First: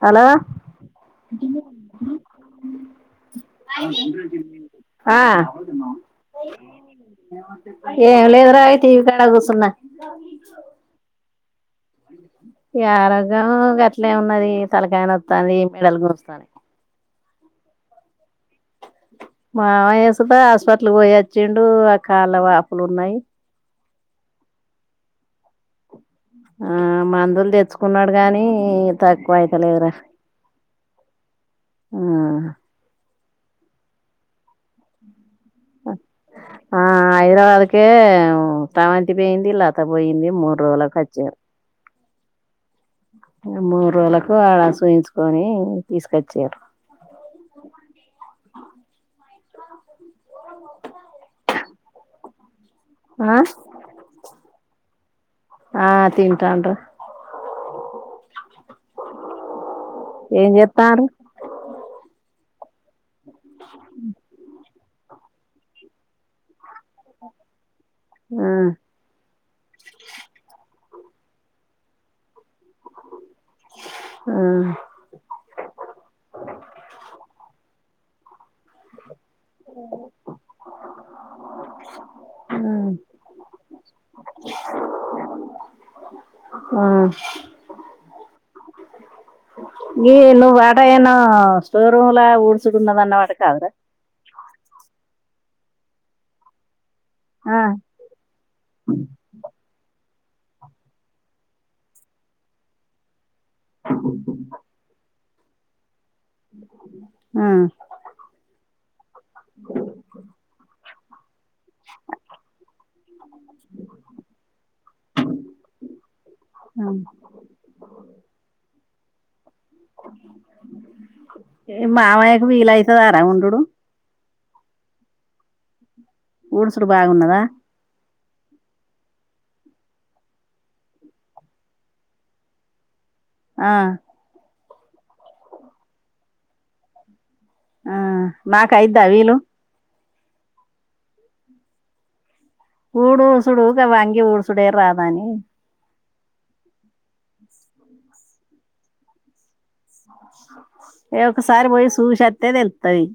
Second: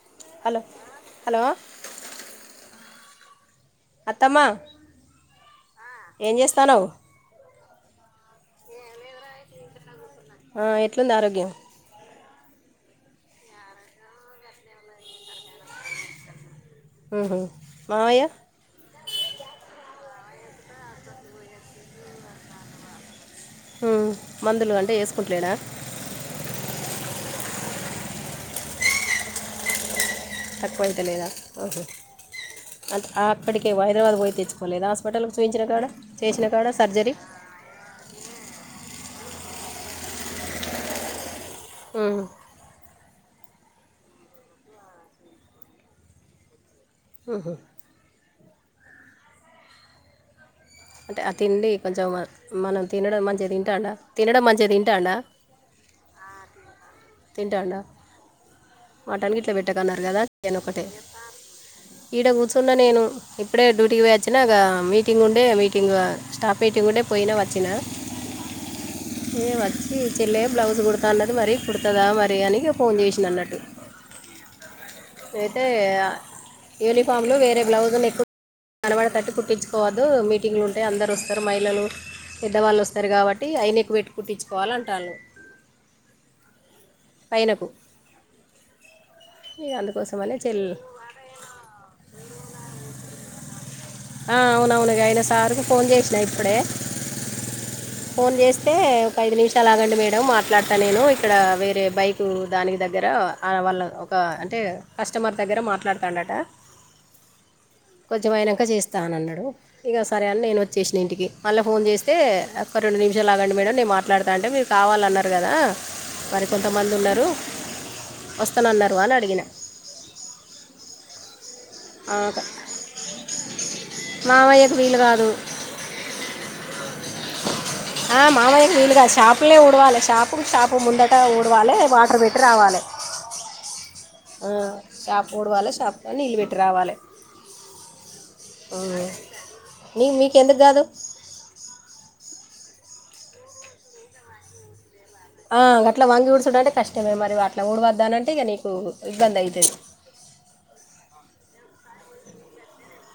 Hello hello hello అత్తమ్మ ఆ ఏం చేస్తానవు ఏం లేదు రా ఈ టీవీ కాడ కూసున్నా ఆ ఎట్లుంది ఆరోగ్యం ఇగ ఆరోగ్యం గట్లే ఉన్నది తలకాయ నోత్తంది మెడల్ గురస్తన్నయ్ మ్మ్ హ్మ్ మామయ్య మావయ్యసుత హాస్పటల్కు పోయి వచ్చిండు ఆ కాళ్ళ వాపులున్నాయి మ్మ్ మందులు అంటే ఏసుకుంట్లేడా ఆ మందులు తెచ్చుకున్నడు గానీ తక్కువ అయితలేద్రా తక్కువ అయితలేదా ఓహో అంటే ఆ అక్కడికే హైదరాబాద్ పోయి తెచ్చుకోలేదా హాస్పిటల్ కు ఆ హైదరాబాద్కే స్రవంతిపోయింది లత పోయింది మూడ్రోజులకు వచ్చిరు మ్మ్ ఇగ మూడ్రోలకు ఆడ చూయించుకొని తీసుకొచ్చిర్రు మ్మ్ హ్మ్ అంటే ఆ తిండి కొంచెం మనం తినడం ఆ మంచిగా తింటాండా తినడం మంచిగా తింటాండా ఆ తింటాండ్ర తింటాడా మటన్ గిట్లా పెట్టకన్నారు కదా చికనొక్కటే చేత్తాండ్రు ఈడ కూర్చు తూన్న నేను ఇప్పుడే డ్యూటీకి పోయొచ్చిన గా మీటింగ్ ఉండే మీటిం ఇగ స్టాప్ మిటింగుండె పోయినా వచ్చిన ఆ ఏ వచ్చి చెల్లె బ్లౌజు గుడత్ తా అన్నది మరీ కుడుతదా మరి అని ఇగ ఫోన్ చేశ్ నన్నట్టు ఆ అయితే ఆ యూనిఫామ్లు వేరే బ్లౌజ్ లు నెక్కు [inaudible] కనపడెతట్టు కుట్టిచ్చుకోవద్దూ మీటింగ్లుటయి అందరు వస్త్ తరు మహిళలు పెద్దవాళ్ళొస్తరు గాబట్టీ హై నెక్కు పెట్టి కుట్టిచ్చుకోవాలంటాన్లు. ఆ ఆ పైనకు ఇక ఈ అందుకోసమనే నువ్వు చెల్లి అటా ఏడ్నో స్టోర్ రూమ్ లా ఊడ్చుడున్నద అన్నవట కదరా. ఆ అవునవును గాయన సారుకు ఫోన్ చేశినా ఇప్పుడే. ఆ, ఫోన్ చేస్తే ఒక ఐదు నిమిషాలాగండి మేడ్ డం మాట్లాడతా నేనూ ఇక్కడా వేరే బైకూ దానికి దగ్గరా ఆ వాళ కా అంటే కస్టమర్ దగ్గర మాట్లాడ్ తాండటా ఆ, కొంచమైనంక చేస్తా అన్న్నడూ ఇగా సరే అని నేను వచ్చేశ్ మళ్ళా ఫోన్ చేస్తే ఒక్క రెండు నిమిషాలులాగండి మేడం నేను మాట్లాడుతా అంటే మీరు కావాలన్నారు గదా. మరి ఆ. కొంతమంది ఉన్నరూ వస్తనన్నరు అని అడిగిన. ఏ ఆ, మామయ్యకు వీలయితదారా ఉండుడు. మావయ్యకు వీలు గాదు ఊడ్చుడు బాగున్నదా ఆ మావయ్యకు వీలుగాదు షాప్ పులే ఊడవాలే షాపు షాపు ముందటా ఊడవాలే వాటర్ పెట్టి రావాలే. ఆ ఆ షాపు ఊడవాలే షాప్ లా నీళ్ళు పెట్టి రావాలే. ఆ మాక్ అయిద్దా వీలు నీ నీకెందుక్ గాదు ఊడు ఊడుసుడూ గా వంగి ఊడుసుడే రాదనీ. ఇట్ల వంగి ఊడుచుడంటే కష్టమే మరి అట్లా ఊడవద్దనంటే ఇగ నీకు ఇబ్బంద్ అయితది. ఏ ఒకసారి పోయి సూశత్తే తెళ్తుతదీ.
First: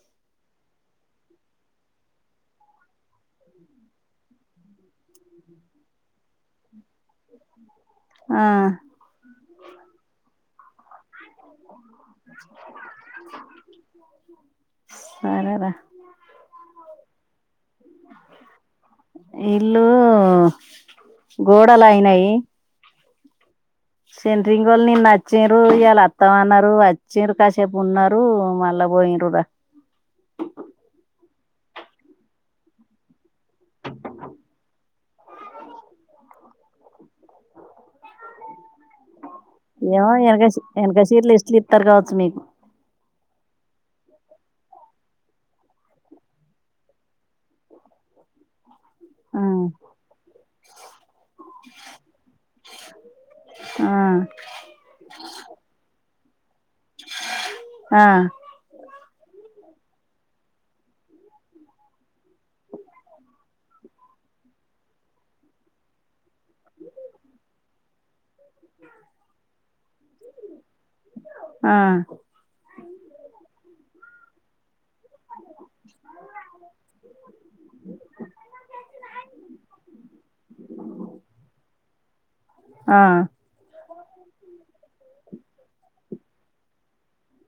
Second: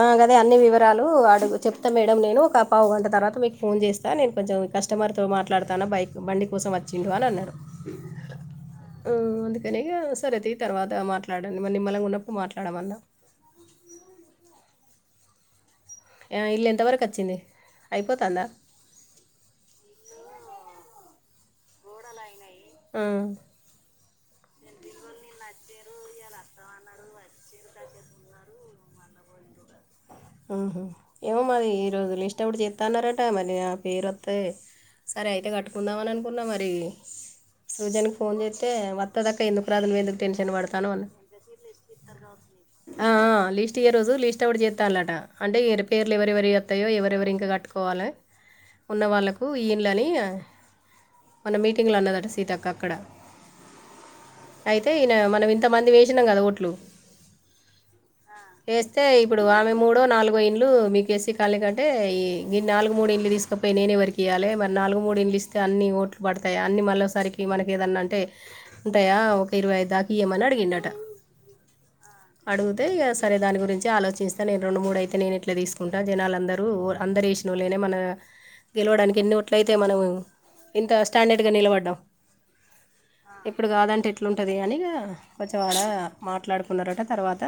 ఆ గదే అన్ని వివరాలూ అడుగు చెప్త మేడం నేనూ ఒక పావు గంట తర్వాత మీకు ఫోన్ చేస్తా నేను కొంచెం. కస్టమర్తో మాట్లాడుతానా బైక్ బండి కోసం వచ్చిండూ అని అన్నడు. ఊ అందుకని ఇగా సరే తీ తర్వాత మాట్లాడండి మర్ నిమ్మలంగ ఉన్నప్పుడు మాట్లాడ మన్నా సరేరా ఆ ఇల్లు ఎంత వరకు వచ్చింది. అయిపోతుందా ఇల్లూ గోడలు అయినయి. ఆ సెంట్రింగోళ్ళ్ నిన్ను అచ్చిన్రు ఇయాళ వత్తమన్నరూ అచ్చిర్రు కాసేపు ఉన్నరూ మళ్ళ పొయిన్రు రా ఊహు ఏమో మరి ఈ రోజు లిస్ట్ ఔట్ చెత్తాన్నారటా మరి నా పేరు చెత్తే. సరే అయితే కట్టుకుందామని అనుకున్నా మరీ సుజన్కి ఫోన్ చేత్తే వత్ వత్తద్ అక్కా ఎందుకు రాద్ నువ్వు ఏమో ఎందుకు వెనక టెన్షన్ పడతానవ్ వెనక అన్న సీట్లు లిస్టులు ఇస్తారు కావచ్చు మీకు ఆ ఆ లిస్ట్ టీఏ రోజు లిస్ట్ అవుట్ చేత్ త్తాన్లటా అంటే ఇగ రేప్ పేర్లు ఎవరెవరి వత్తయో ఎవరెవరు ఇంక కట్టుకోవాలే. ఉన్నవాళ్ళకూ ఈ ఇన్ ళ్ళనీ ఆ మొన్న మీటింగ్లో అన్నదట సీతక్క అక్కడా. ఆ అయితే ఈయనా మనం ఇంత మందిమి ఏశి శినం గదా ఓట్లు. ఆ ఏస్తే ఇప్పుడ్ ఆమె మూడో నాలుగో ఇండ్లు మీకుసి కళీ కంటే ఈ నాలుగు మూడు ఇంలు తీసుకపోయి నేనే ఎవరికి ఇయాలి మరి నాలుగు మూడు ఇంలిస్తే అన్ని ఓట్లు పడతాయి అన్ని మళ్ళసారికి మనకిదన్నా ఉంటాయా ఒక ఇరవై ఐదు దాకా ఇయ్యమని అడిగిండట ఆ అడుగితే ఇక సరే దాని గురించి ఆలోచిస్తే నేను రెండు మూడు అయితే నేను ఇట్లా తీసుకుంటా జనాలుందరూ అందరు వేసినోళ్ళనే మన గెలవడానికి ఎన్ని ఓట్లయితే మనం ఇంత స్టాండర్డ్గా నిలబడ్డాం ఆ ఆ ఇప్పుడు కాదంటే అట్లాంటది అని కొంచె ఆడ మాట్లాడుకున్నారట తర్వాత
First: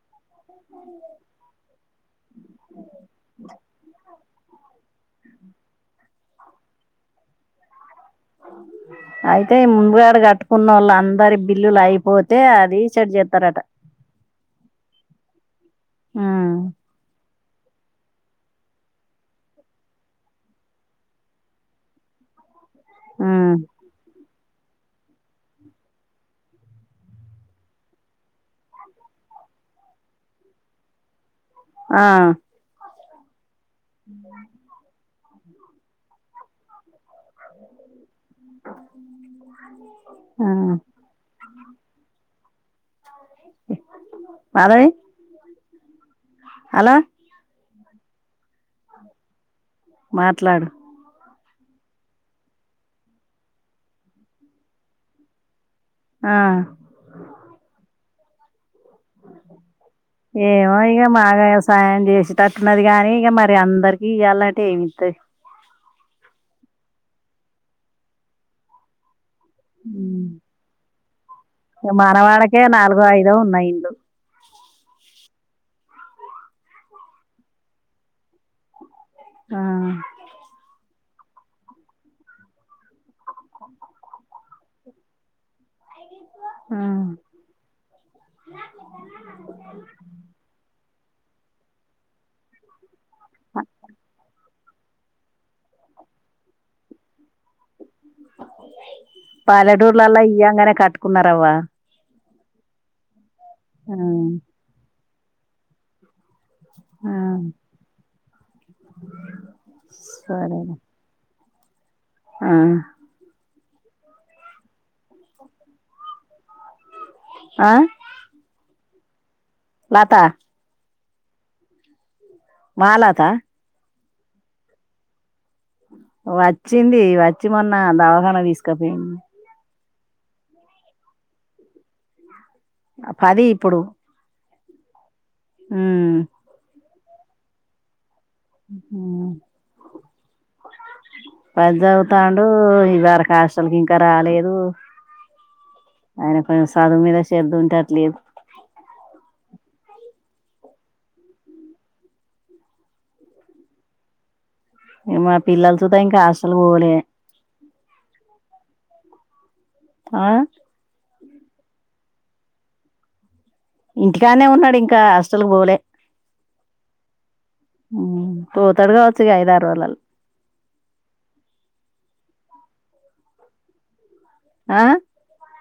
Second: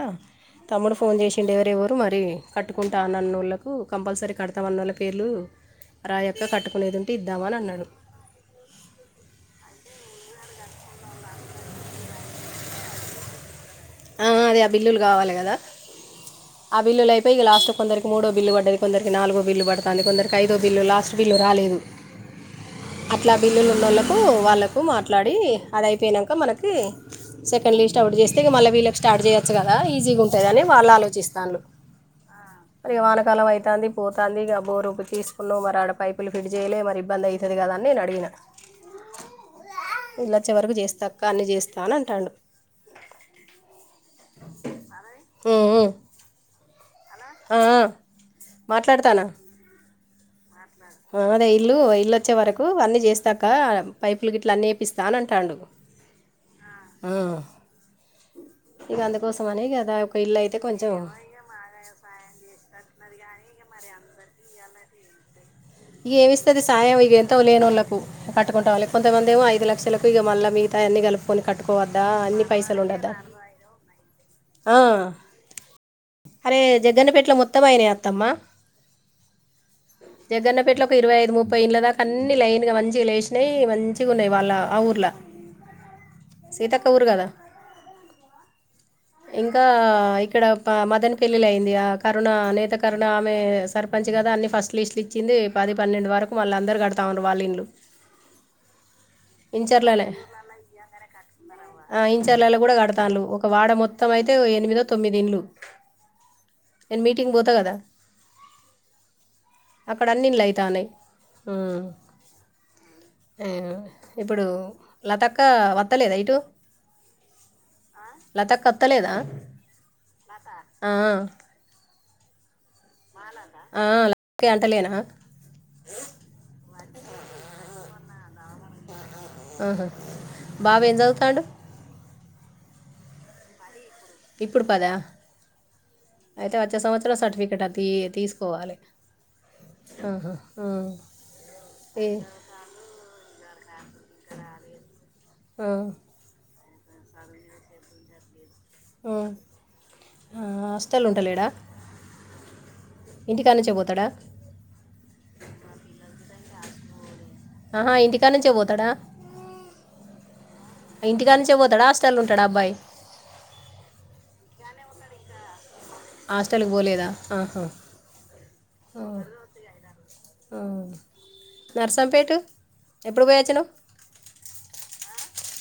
తమ్ముడు ఫోన్ చేసిండే వరేవరు మరి కట్టుకుంటూ ఆన్నన్న వాళ్ళకు కంపల్సరీ కడతామన్న వాళ్ళ పేర్లు రాయక్క కట్టుకునేది ఉంటే ఇద్దామని అన్నాడు అయితే ఈ ముందుగాడ కట్టుకున్న వాళ్ళు అందరి బిల్లులు అయిపోతే అది చెడ్ చేతారాట ఆ అది ఆ బిల్లులు కావాలి కదా ఉమ్, ఆ బిల్లులు అయిపోయి ఇగ లాస్ట్ కొందరికి మూడో బిల్లు పడ్డది కొందరికి నాలుగో బిల్లు పడుతంది కొందరికి ఐదో బిల్లు లాస్ట్ బిల్లు రాలేదు అట్లా ఉమ్, బిల్లులు ఉన్నోళ్లకు వాళ్లకు మాట్లాడి అడైపోయినక మనకి సెకండ్ లిస్ట్ అవుట్ చేస్తే ఇగ మల్ల వీళ్ళకి స్టార్ట్ చేయచ్చు గదా ఈజీగా ఉంటుదని వాళ్ళ ఆలోచిస్తాన్లు ఆ మరి వానకాలం అయితంది పోతంది ఇక బోరు తీసి కొన్నావ్ మరి ఆడ పైపులు ఫిట్ చేయలే మరి ఇబ్బంది అయితది గదా అని నేను అడిగిన ఆ. ఇళ్లాచ్చే వరకు చేస్తా అక్క అన్ని చేస్తా అని అంటడు మాధవి ఉమ్, ఉమ్. హలో ఆ ఆ మాట్లాడతాన్న మాట్లాడు మాదే ఇల్లు ఇళ్ళచే వరకు అన్నీ చేస్తాక్క పైపులు గిట్ల అన్ని ఎపిస్తా అని అంటాండు ఆ గందు కోసమనే గదా ఏమో ఇక మాగ వ్యవసాయం చేసేటట్టునది కానీ ఇక మరి అందరికి ఇయ్యాలంటే ఏం ఇత్తది ఇక ఏమి ఇస్తాది సాయం ఇక ఎంతో లేని వాళ్ళలకు పట్టుకుంటా పోవాలి కొంతమంది ఐదు లక్షలకు ఇగ మల్ల మిగతావి అన్ని కలుపు మనవాడకే నాలుగో ఐదో ఉన్నాయి ఇండ్లు ఆ. అరే జగ్గన్నపేట్లో మొత్తం అయినాయి అత్తమ్మా ఆ, జగ్గన్నపేట్ ఇరవై ఐదు ముప్పై ఇండ్ల దాకా అన్ని లైన్గా మంచిగా లేసినయి మంచిగా ఉన్నాయి వాళ్ళ ఆ ఊర్లో [unintelligible] ఆ. సీతక్క ఊరు కదా ఇంకా ఇక్కడ పెళ్లిల అయింది ఆ కరుణ నేత కరుణ ఆమె సర్పంచ్ కదా అన్ని ఫస్ట్ లిస్ట్లు ఇచ్చింది పది పన్నెండు వరకు మళ్ళ అందరు కడతా ఉన్నారు వాళ్ళిండ్లు పల్లెటూర్లలా ఇయ్యంగానే కట్టుకున్నారవ్వ జడ్చర్లలో కూడా కడతాన్లు ఒక వాడ మొత్తం ఉమ్. అయితే ఎనిమిదో తొమ్మిది ఇండ్లు నేను ఆ మీటింగ్ పోతా కదా అక్కడ అన్ని ఇండ్లు సరే అయితన్నాయి ఆ ఆ ఇప్పుడు లతక్క వత్తలేదా ఇటు ఆ అత్తలేదా నాతా ఆ మాలతా ఆ లతే అంతలేనా వచ్చింది వచ్చి మొన్న దవాఖానా తీసుకపోయింది ఆహా బాబు ఎమ్ చదువుతండు పది ఇప్పుడు ఇప్పుడు పదా ఉమ్ అయితే వచ్చే సంవత్సరం సర్టిఫికెట్ అతి తీసు కోవాలే ఉమ్ ఉ హా పది చదువుతండు ఈ సారి కాస్ అతనికి ఇంకా రాలేదు ఆ, ఆయన సదువు మీద సేద్దు ఉంటట్లేదు ఉ హస్టల్ ఉంటలేడా ఇంటి కానుంచే పోతాడా అసలు పోలే ఆహా ఇంటికా నుంచే పోతాడా ఆ ఇంటికా నుంచే పోతాడు హస్టలు ఉంటాడా అబ్బాయి. ఇంటికాన్నే ఉన్నాడు ఇంకా హాస్టల్ బోలే హాస్టల్కి పోలేదా ఆహా ఉ పోతాడు కావచ్చు ఇగ ఐద ఆరు రోజలలో ఆ నర్సంపేటు ఎప్పుడు పోయి వచ్చినవ్ ఆ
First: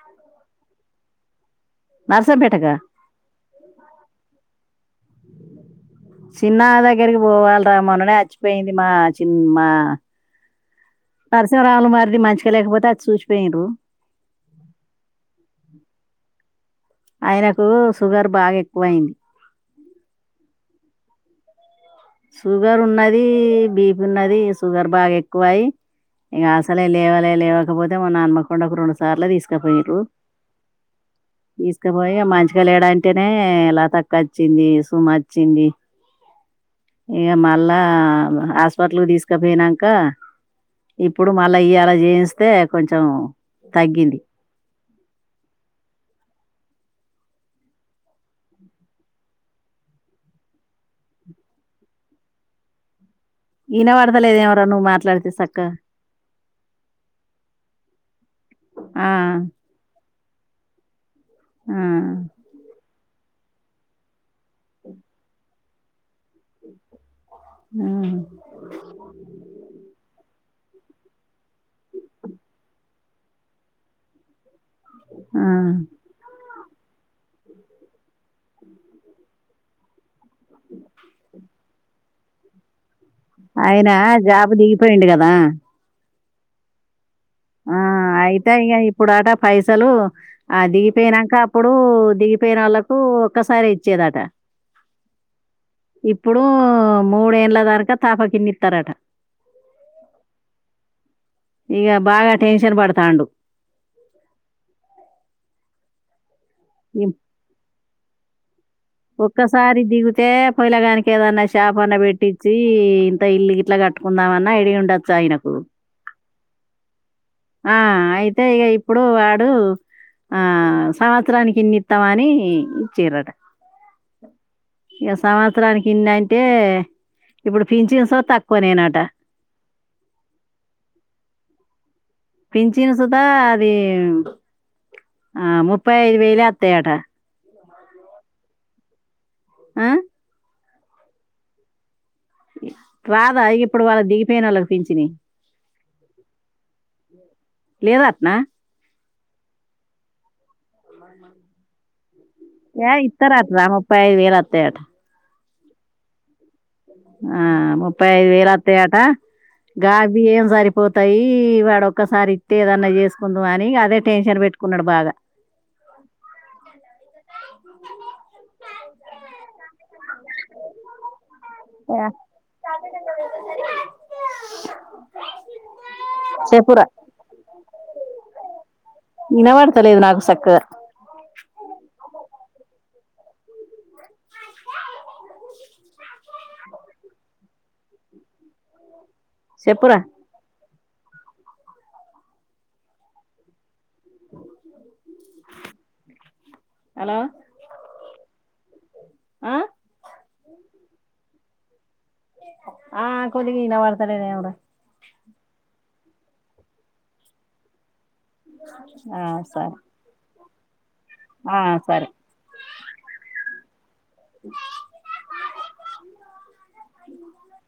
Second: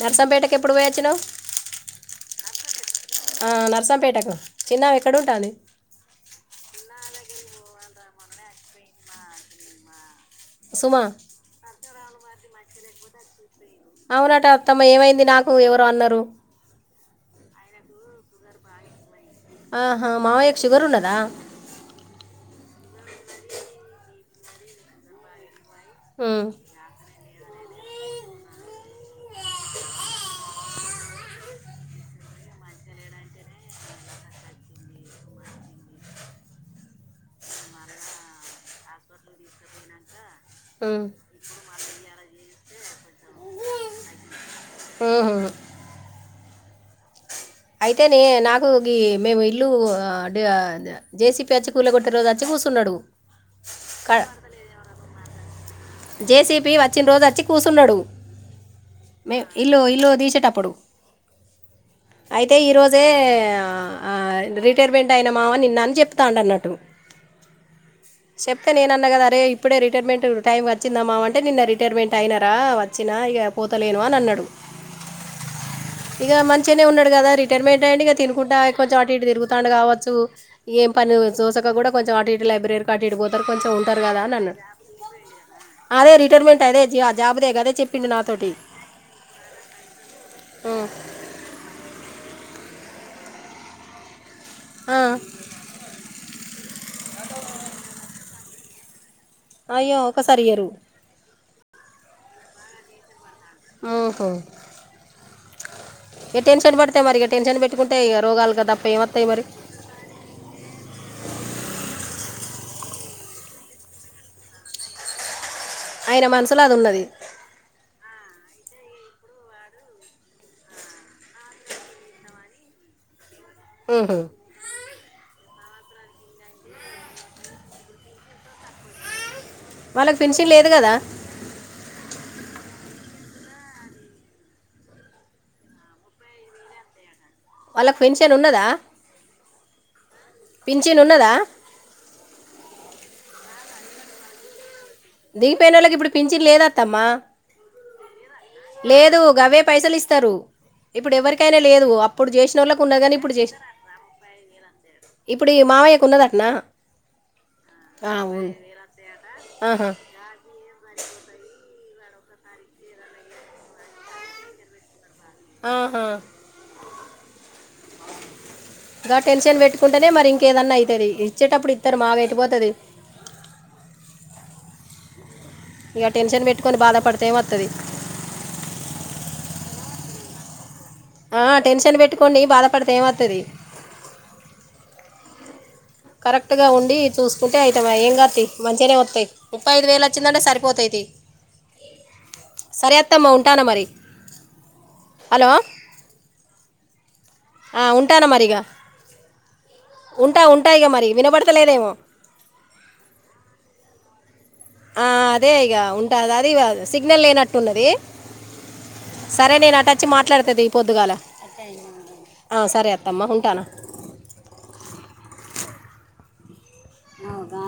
నరసంపేటకి ఎప్పుడు పోయొచ్చినవ్ నర్సంపేటకా ఆ నరసం పేటకు చిన్న ఎక్కడ ఉంటంది చిన్న దగ్గరికి పోవాలిరా మన్ననే వచ్చిపోయింది మా చి మా సుమా పరిశీరాలు మరి మంచిగా లేకపోతే అది చూసిపోయిండ్రు. అవునట అత్తమ్మ ఏమైంది నాకు ఎవరో అన్నారు. ఆయనకు షుగర్ బాగా ఎక్కువ అయింది ఆహా మామయ్యకు షుగర్ ఉన్నదా షుగర్ ఉన్నది బీపీ ఉన్నది షుగర్ బాగా ఎక్కువై ఇగా ఆసలే లేవాలే లేవగ్ కాకపోతే మొన్న హన్మకొండకు రెండు సార్లు తీసకపోయిండ్రు [inaudible] తీసుకపోయి మంచిగా లేడంటేనే లతా కోచ్చింది సుమ వచ్చింది ఇగ మళ్ళా హాస్పిటల్కి తీసుకపోయినాక ఇప్పుడు మళ్ళా ఇయడా చేయిస్తే కొంచెం తగ్గింది ఉహుహు అయితే నే నాకు గి మేము ఇల్లు ఆ డే జేసిపి వచ్చి కూల కొట్టే రోజు వచ్చి కు కుసున్నాడు వినపట్లదేమోరా నువ్వు మాట్లాడితే సక్కగా జేసీపి వచ్చిన రోజు వచ్చి కూసున్నాడు ఆ, మే ఇల్లు లో తీసేటప్పుడు ఆ జే రిటైర్మెంట్ అయిన మామ నిన్న అని చెప్తాండన్నట్టు. చెప్తే నేనన్నా కదా అరే ఇప్పుడే రిటైర్మెంట్ టైమ్ కాద్ వచ్చిందమామ అంటే నిన్న రిటైర్మెంట్ అయినారా వచ్చినా ఇక పోతలేను అని అన్నడు ఆ చనే ఉన్నాడు కదా రటైర్మెంట్ ఐయ్యిండు ఇక తినుకుంట కొంచెం అటు ఇటు తరుగుతాండు కావచ్చు ఇగ ఏం పని తోసక కూడా కొంచెం అటు ఇటు లైబ్రరీ అటిటు పోతారు కొంచెం ఆయన ఉంటారు కదా అని జాబ్ అన్నాడు దిగిపోయిండు కదా అదే రిటైర్మెంట్ అదే జాబ్దే కాద ఆ చెప్పిండు నాతోటి అయితే ఇగ ఇప్పుడట పైసలు ఆ దిగిపోయినాక అప్పుడు దిగిపోయిన వాళ్ళకు కూ ఒక్కసారే ఇచ్చేదట ఆ. ఇప్పుడు మూడేళ్ల దరకా తాప కిన్ని ఇస్తారట అయ్యో ఒకసారి ఇయరు ఇగ బాగా టెన్షన్ బడతాండు ఒహో ఇగ టెన్షన్ పడితే మరి ఇం- ఇగ టెన్షన్ పెట్టుకుంట ఇగ రోగాలు కదాప్ ఒక్కసారి దిగితే పొలగానికి ఏదన్నా షాపు అన్న పెట్టిచి ఈ ఇంత ఇల్లు ఇట్లా కట్టుకుందామన్నా ఐడియ ఉండొచ్చు ఆయనకు ఈన మనసుల అది ఉన్నది ఆ అయితే ఇక ఇప్పుడు వాడు ఆ సంవత్సరానికి ఇన్ని ఇస్తామని ఇచ్చిరట ఉహు ఇగ సంవత్సరానికి ఇంన్నంటే అంటే ఇప్పుడు పింఛన్ సుగ తక్కువనేనట వాళ్ళక్ ఫించిగ్ లేదు కదా పించిన్ సుత అది ఆ ముప్పై ఐదు వేలే అత్తయట వాళ్ళకు పెన్షన్ ఉన్నదా ఆ పించిన్ ఉన్నదా ఇ రాదా ఇగ ఇప్పుడు వాళ్ళ దిగిపోయినోలకు దిగిపోయినోలకు ఇప్పుడు పించిన్ లేదత్తమ్మా లేదా అట్నా లేదు గవే పైసలు ఇస్తరు ఇప్పుడు ఎవరికైనా లేదు అప్ ఇప్పుడు చేసినోళ్ళకి ఏ ఉన్న కాని ఇప్పుడు చేస్ ఇస్తారట్రా ముప్పై ఐదు వేలు వస్తాయట ఇప్పుడు ఈ మావయ్యకు ఉన్నదటనా ఆ ఆ, ముప్పైఐదు ఉంది. వేలతయటా ఆహా గాబి ఏం సరిపోతాయి వాడొక్ ఒక్కసారి ఇస్తే ఏదన్నా చేసుకుందుము అని అదే టెన్షన్ పెట్టుకున్నడు బాగా ఆహా గా టెన్షన్ పెట్టుకుంటేనే మరి ఇంకేదన్నా ఐతది ఇచ్చేటప్పుడు ఇతరు ఏ, మాగెటుపోతది ఇక టెన్షన్ పెట్టుకొని చెప్పురా బాధపడితే ఏమతది తలేదు నాకు సక్కగా తది కరెక్ట్ గా ఉండి చూసుకుంటే అయితమాయే ఏం గ తియ్ మంచిగనే వస్తాయి ముప్పై ఐదు చెప్పురా వేలు వచ్చిందంటే సరిపోతయ్ టి సరే అత్తమ్మ ఉంటానా మరి హలో హలో ఆ ఉంటనా మరి ఇగా ఆ? ఉంటా ఉంటా మరి వినబడతలేదేమో ఆ కొదిగి ఇనవడతలేదేం రా ఆ అదే ఇక ఉంటది అది సిగ్నల్ లేనట్టున్నది సరే నేను అటు వచ్చి మాట్లాడుతది పొద్దుగాల ఆ, సరే ఆ సరే అత్తమ్మా ఉంటానా అవుగా